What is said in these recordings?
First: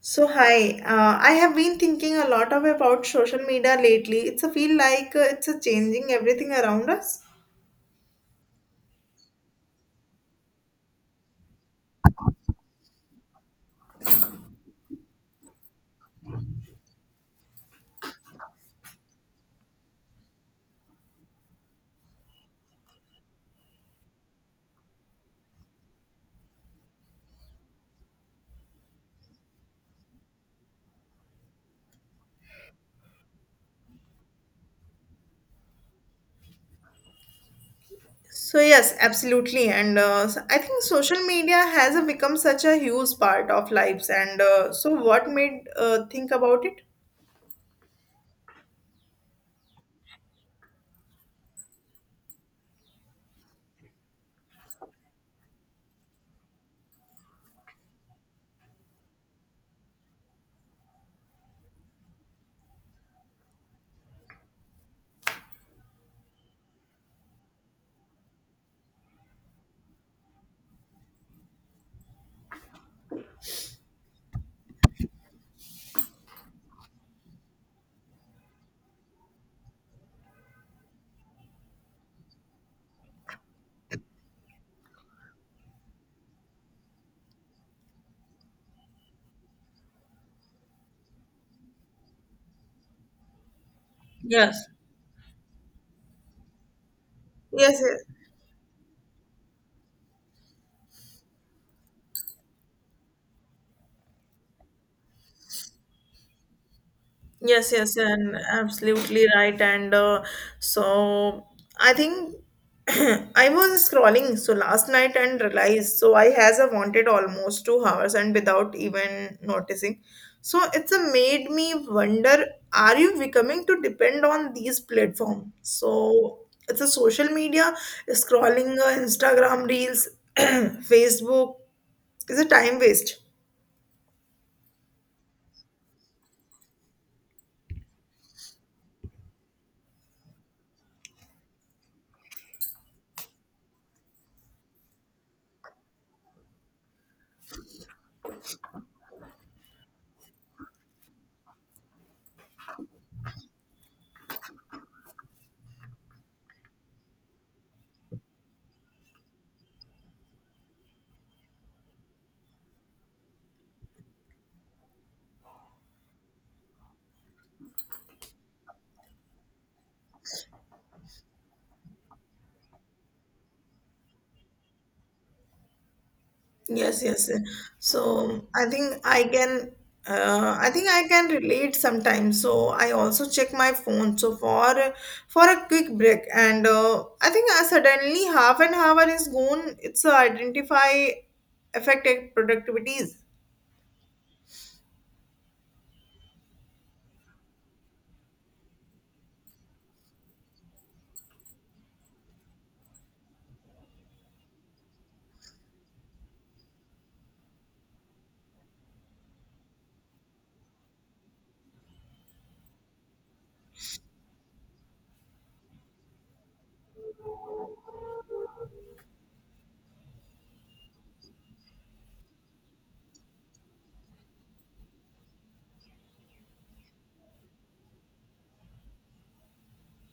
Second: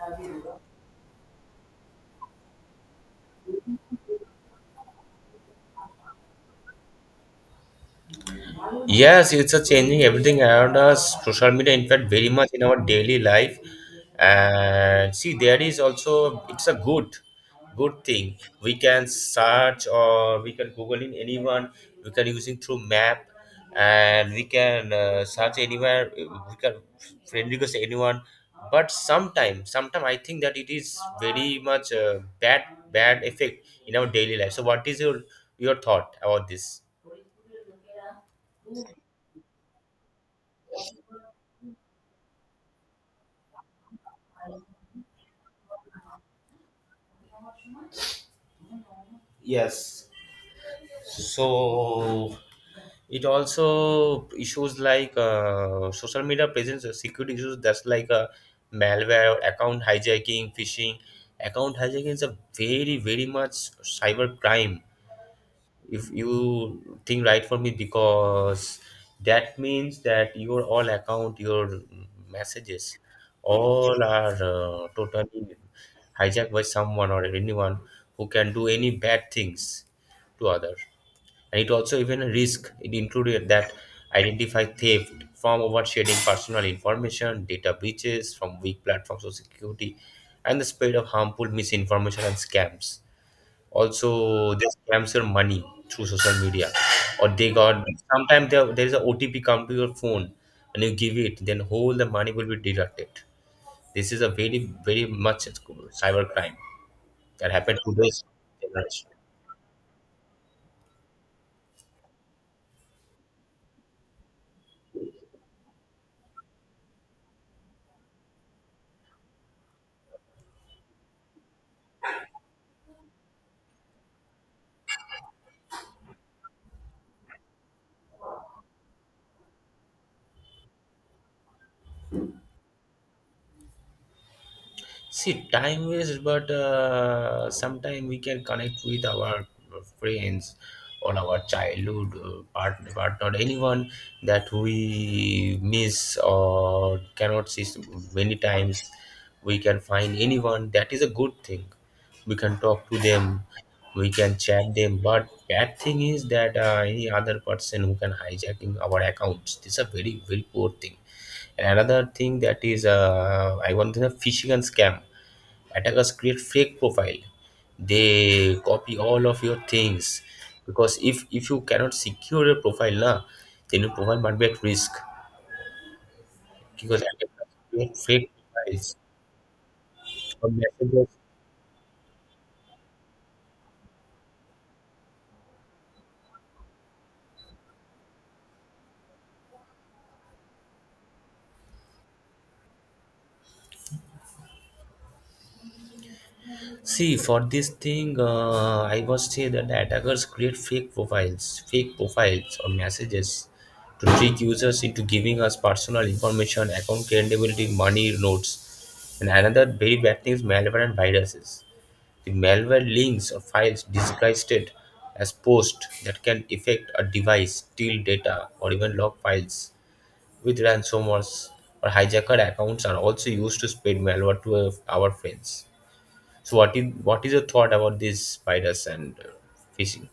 So hi, I have been thinking a lot of about social media lately. It's a feel like it's a changing everything around us. Yes, it's a changing everything around us. Social media, in fact, very much in our daily life. And see, there is also it's a good, good thing. We can search or we can Google in anyone. We can using through map, and we can search anywhere. We can friend request anyone. But sometime I think that it is very much bad, bad effect in our daily life. So, what is your thought about this? So yes, absolutely, and I think social media has become such a huge part of lives. And so, what made think about it? Yes. So it also issues like social media presents a security issues that's like a malware account hijacking phishing. Account hijacking is a very much cyber crime, if you think right for me, because that means that your all account, your messages, all are totally hijacked by someone or anyone who can do any bad things to other. And it also even risk it included that identify theft from oversharing personal information, data breaches from weak platforms of security, and the spread of harmful misinformation and scams. Also Yes. they scams your money through social media, or they Yes, got yes. sometimes there is a otp come to your phone, and you give it, then whole the money will be deducted. This is a very much cyber crime that Yes, happened to yes, this and generation. absolutely right. And so I think I was scrolling so last night and realized so I has a wanted almost 2 hours and without even noticing. So it's a made me wonder, are you becoming to depend on these platforms? So it's a social media, scrolling Instagram reels, Facebook is a time waste. See, time waste, but sometimes we can connect with our friends, or our childhood partner, anyone that we miss or cannot see many times. We can find anyone. That is a good thing. We can talk to them. We can chat them. But bad thing is that any other person who can hijacking our accounts. This is a very very poor thing. And another thing that is, I want to say, phishing and scam attackers create fake profile, they copy all of your things, because if you cannot secure your profile na, then your profile might be at risk, because Yes, yes, yes. attackers create fake So I profiles think I can, or I think I messages. can relate sometimes. So I also check my phone. So for a quick break, and I think I suddenly half an hour is gone. It's identify affected productivities. See, for this thing, I would say that attackers create fake profiles or messages to trick users into giving us personal information, account credibility, money, notes. And another very bad thing is malware and viruses. The malware links or files disguised it as post that can affect a device, steal data, or even log files. With ransomers or hijacker accounts are also used to spread malware to our friends. So what is your thought about these spiders and fishing?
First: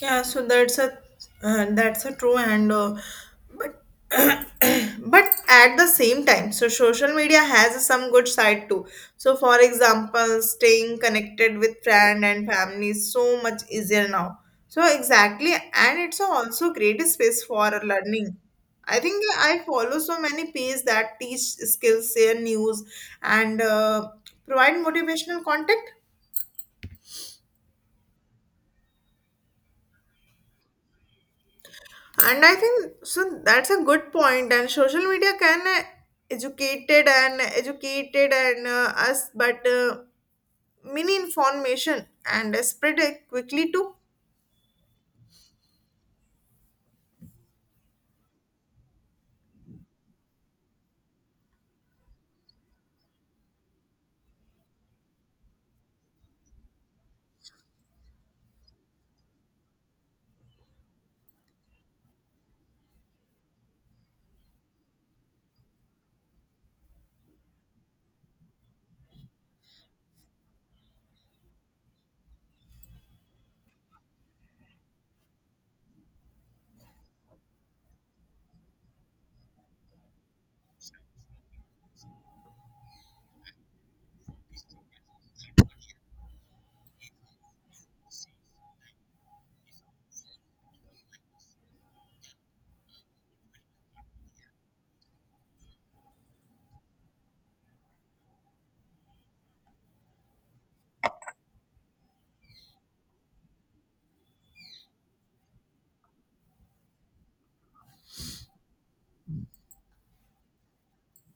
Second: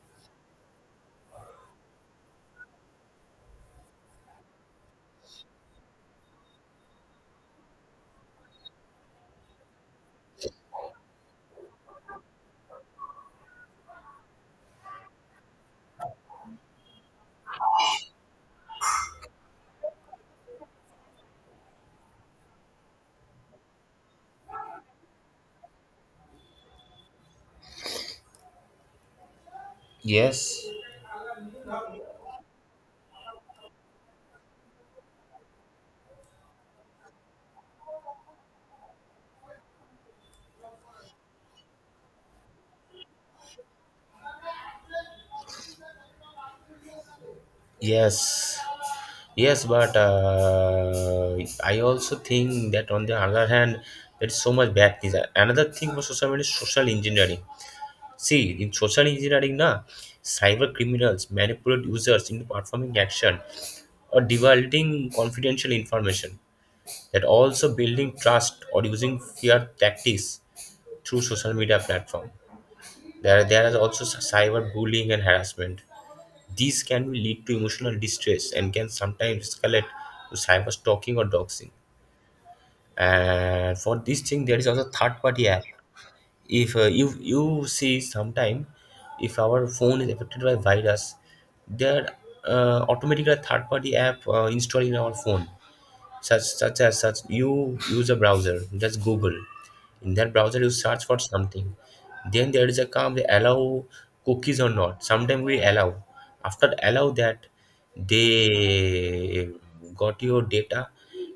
Yeah, so that's a true and but but at the same time, so social media has some good side too. So for example, staying connected with friend and family is so much easier now. So exactly, and it's also great space for learning. I think I follow so many pages that teach skills, share news, and provide motivational content. Yes. And I think so that's a good point. And social media can educated and us, but many information and spread it quickly to. Yes, yes, but I also think that on the other hand, there is so much bad things. Another thing for social media is social engineering. See, in social engineering, na, cyber criminals manipulate users into performing action or divulging confidential information. That also building trust or using fear tactics through social media platform. There is also cyber bullying and harassment. These can lead to emotional distress and can sometimes escalate to cyber stalking or doxing. And for this thing, there is also third party app. If you see sometime, if our phone is affected by virus, there automatically a third party app installed in our phone, such such as such you use a browser, just google, in that browser you search for something, then there is a come they allow cookies or not, sometimes we allow, after allow that they got your data,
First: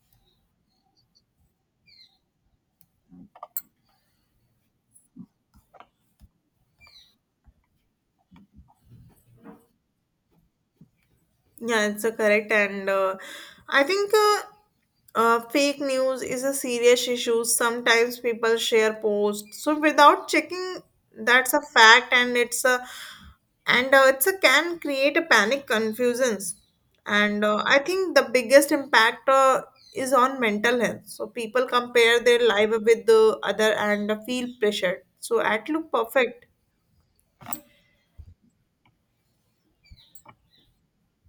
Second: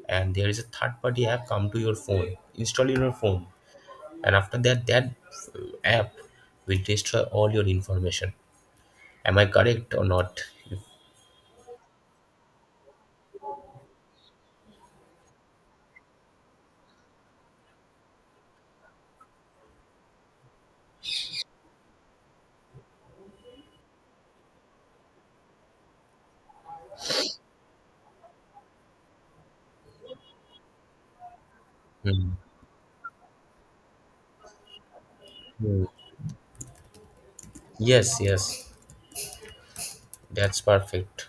and there is a third party app come to your phone, install in your phone, and after that that app will destroy all your information. Am I correct or not? Yeah, it's a correct, and I think fake news is a serious issue. Sometimes people share posts so without checking, that's a fact, and it's a can create a panic, confusions, and I think the biggest impact is on mental health. So people compare Hmm. their life with the other and feel pressured. So at Hmm. look perfect, Yes, yes, that's perfect.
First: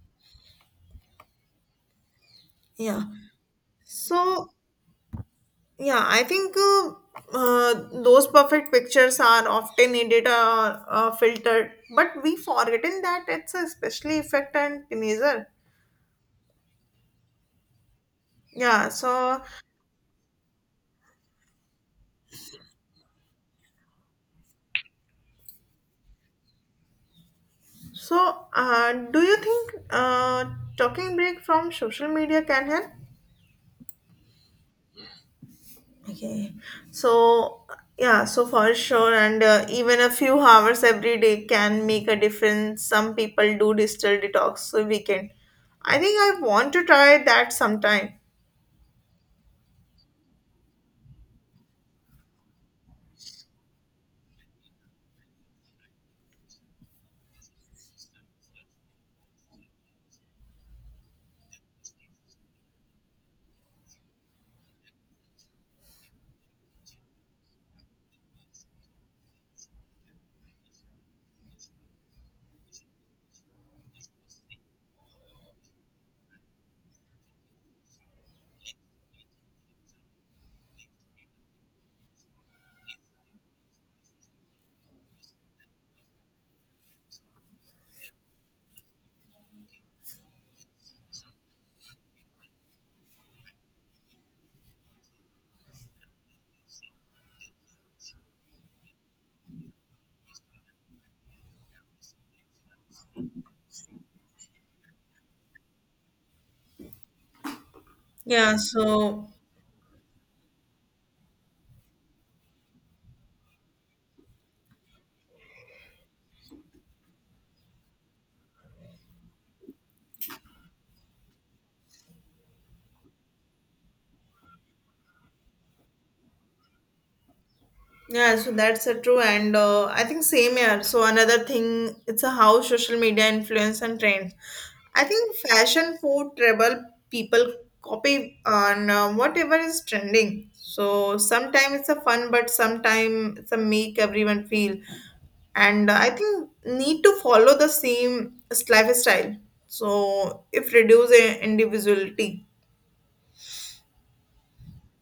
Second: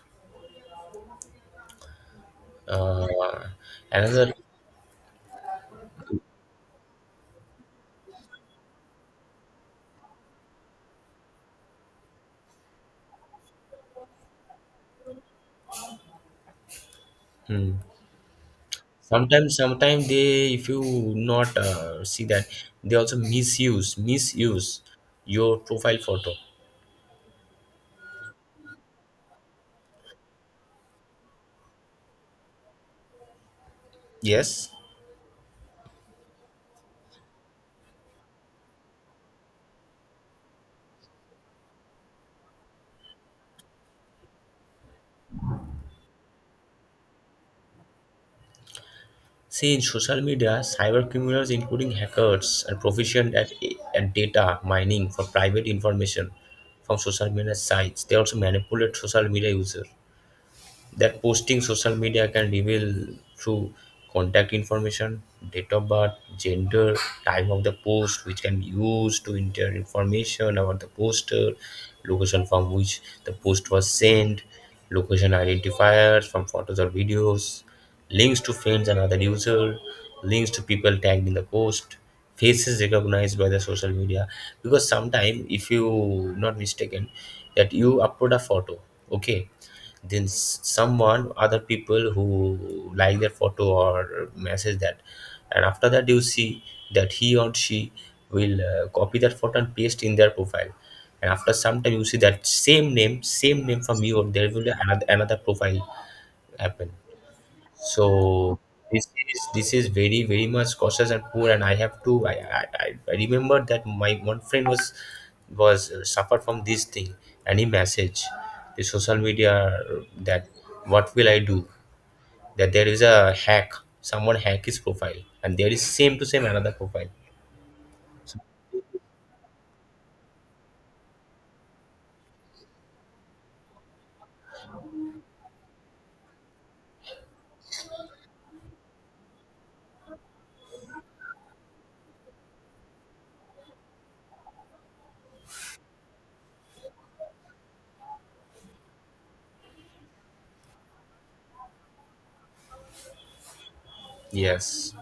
yeah. uh, Another So yeah, I think uh, those perfect pictures are often needed filtered, but we forgotten that it's a especially effect and teenager. Yeah, so sometimes they if you not see that, they also misuse your profile photo. so do you think talking break from social media can help? Yes. Okay, so yeah, so for sure, and even a few hours every day can make a difference. Some people do digital detox so weekend. I think I want to try that sometime. See, in social media cyber criminals including hackers are proficient at data mining for private information from social media sites. They also manipulate social media users, that posting social media can reveal through contact information, date of birth, gender, time of the post, which can be used to enter information about the poster, location from which the post was sent, location identifiers from photos or videos, links to friends and other users, links to people tagged in the post, faces recognized by the social media. Because sometimes, if you not mistaken, that you upload a photo, okay, then someone other people who like their photo or message that, and after that you see that he or she will copy that photo and paste in their profile, and after some time you see that same name from you, or there will be another profile happen. Yeah, So this so is very very much cautious and poor. And I have to I remember that my one friend was suffered from this thing, and he message the social media that, what will I do, that there is a hack, someone hack his profile, and there is same to same another profile. yeah, So, so that's a true, and I think same here. So another thing, it's a how social media influence and trends. I think fashion, food, travel, people copy on whatever is trending. So sometimes it's a fun, but sometimes it's a make everyone feel, and I think need to follow the lifestyle. So if reduce individuality. yes.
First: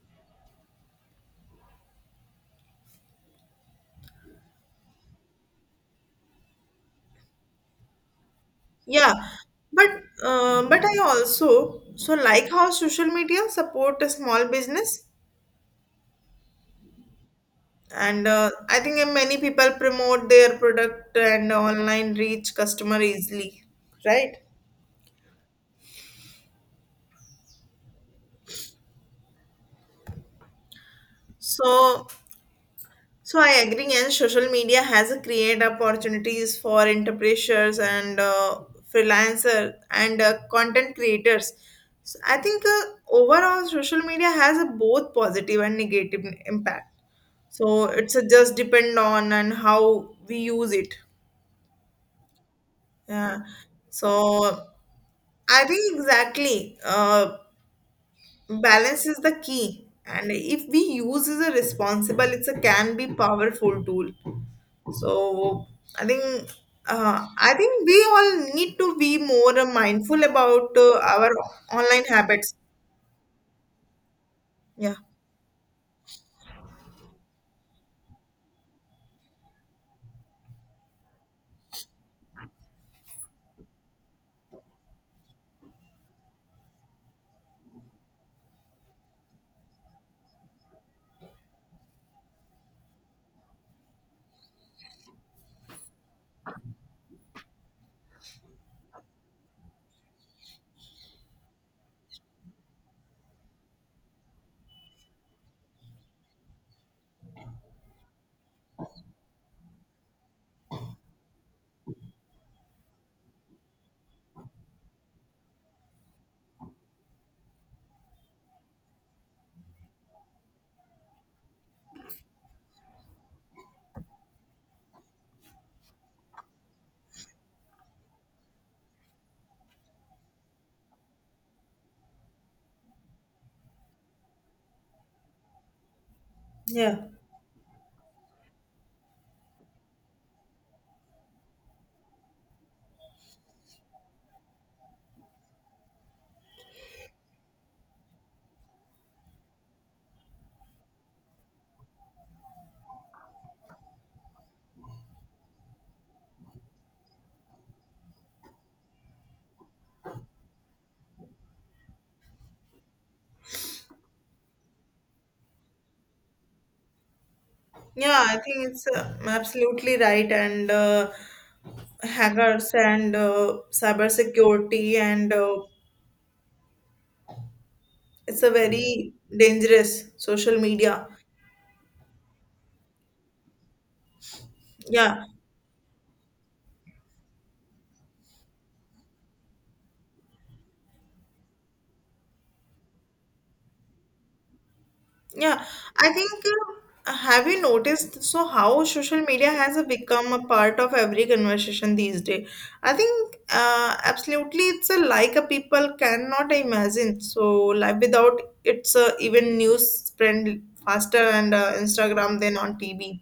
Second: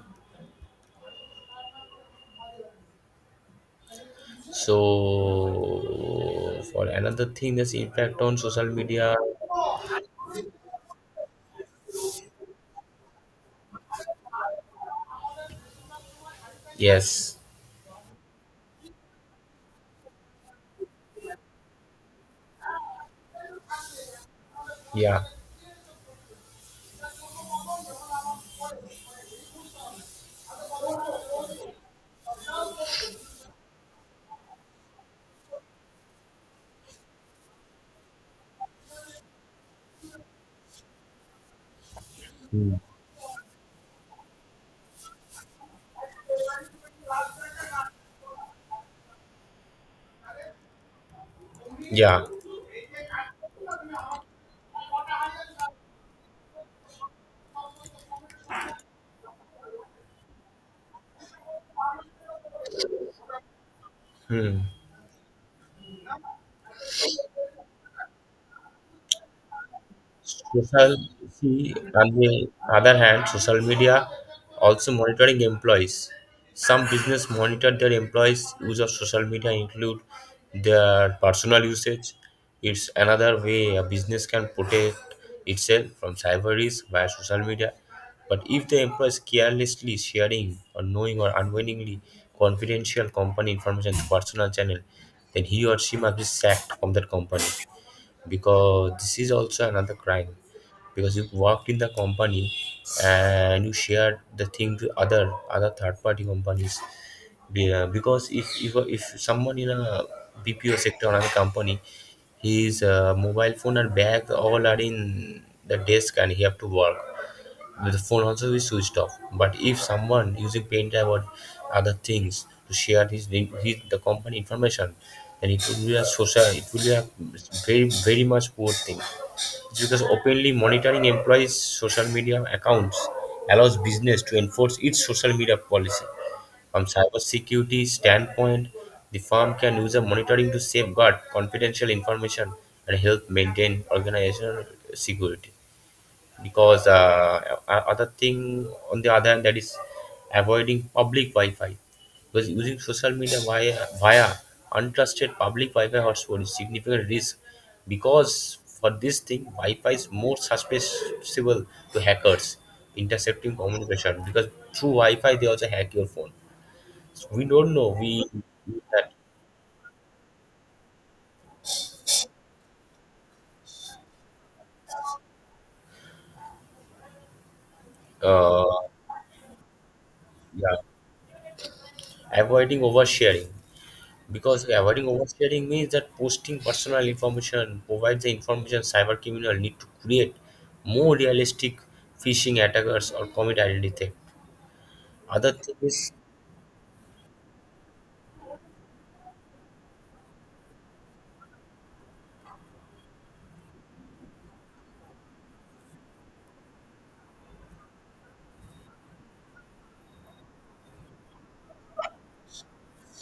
So for another thing, this impact on social Yeah, media. but but I also so like how social media support a small business, Yes. and I think many people promote their product and online reach customer easily, right? Yeah. So so I agree, and social media has created opportunities for entrepreneurs and freelancer and content creators. So I think Hmm. Overall, social media has a both positive and negative impact. So it's just depend on and how we use it. Yeah. Yeah. So I think exactly. Balance is the key, and if we use is a responsible, it's a can be powerful tool. Hmm. So I think I think we all need to be more mindful about Social, our see, online on the habits. other hand, social media also Yeah, monitoring employees. Some business monitor their employees' use of social media, include their personal usage. It's another way a business can protect itself from cyber risk via social media. But if the employee is carelessly sharing or knowing or unwillingly confidential company information to personal channel, then he or she must be sacked from that company, because this is also another crime, because you worked in the company and you shared the thing to other other third party companies. Because if someone in a bpo sector or another company, his mobile phone and bag all are in the desk, and he have to work, the phone also is switched off. But if someone using PenDrive or other things to share his the company information, then it will be a social. It will be a very very much poor thing. It's because openly monitoring employees' social media accounts allows business to enforce its social media policy. From yeah. cybersecurity standpoint, the firm can use a monitoring to safeguard confidential information and help maintain organizational security. Because other thing on the other hand, that is avoiding public Wi-Fi, because using social media via untrusted public Wi-Fi hotspot is significant risk, because for this thing Wi-Fi is more susceptible to hackers intercepting communication, because through Wi-Fi they also hack your phone. So we don't know we Yeah, I think it's that absolutely right. And hackers and cyber security and it's a uh, very dangerous social yeah, media. avoiding oversharing. Because avoiding Yeah, oversharing means that posting personal information provides the information cybercriminal need to create more realistic phishing attackers or commit identity theft. Other yeah, thing is, I think have you noticed so how social media has become a part of every conversation these days? I think absolutely it's a like a people cannot imagine. So like without it's even news spread faster and Instagram than on TV.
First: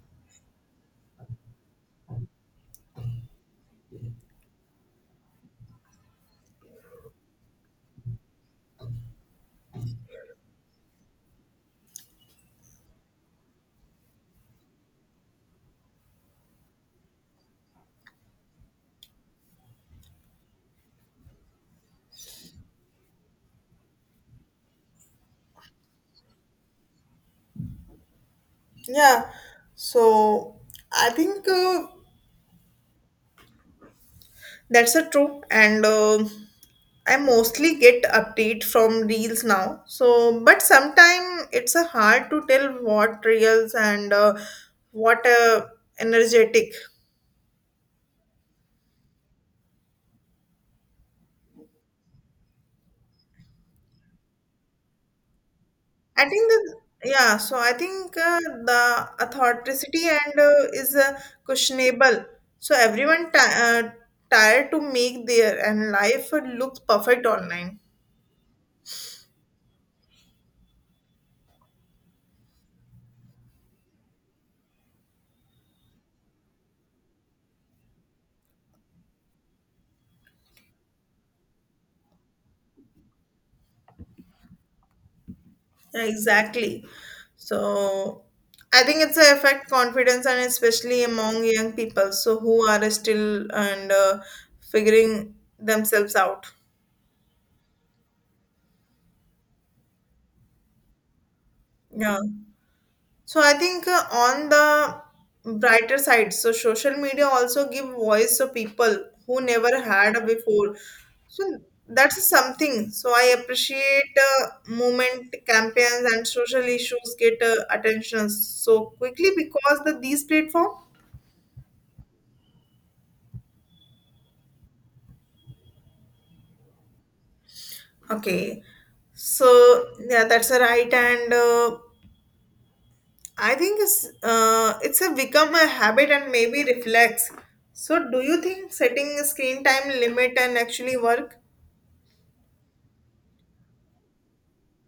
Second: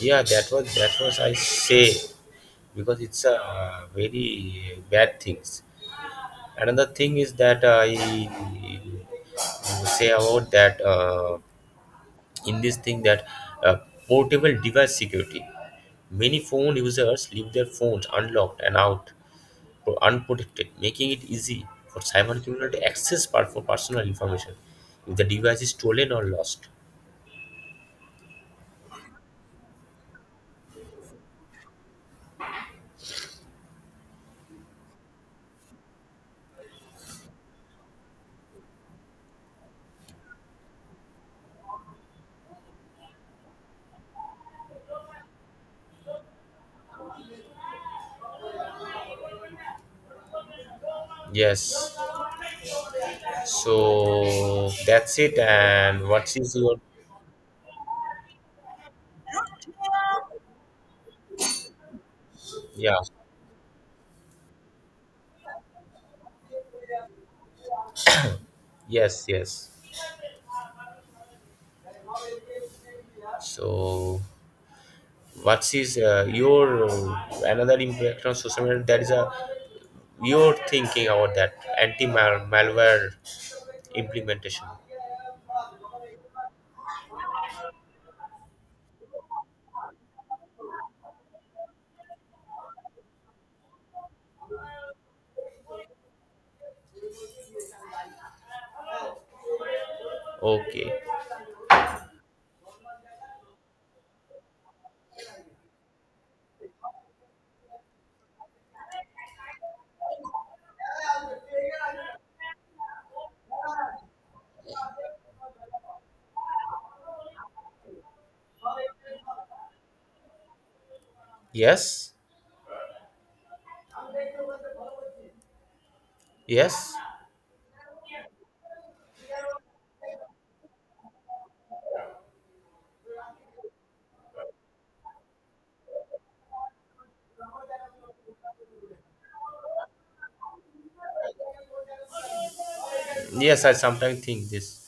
yeah, that was I say, because it's a very bad things. Another thing is that I say about that in this thing that uh, portable device security. Many phone users leave their phones unlocked and out unprotected, making it easy for cybercriminals to access for personal information if the device is stolen or lost. Yeah, so I think. That's a true, and I mostly get update from reels now. So, but sometime it's a hard to tell what reels and what energetic. Yes. So that's it. And I what think is that your yeah. So I think the authenticity and is questionable. So yeah? everyone ti uh, tired to make their and life look perfect online. Yes, yes. So what is your another impact on social media? That is a your thinking about that anti malware implementation. Exactly. So I think it's a affect confidence and especially among young people, so who are still and figuring themselves out. Okay. Yeah. So I think on the brighter side, so social media also give voice to people who never had a before. So that's something. So I appreciate movement campaigns and social issues get attention so quickly because the these platform. Yes. Yes. Okay, so yeah, that's a right, and I think it's a become a habit and maybe reflex. So, do you think setting a screen time limit and actually work? Yes, I sometimes think this.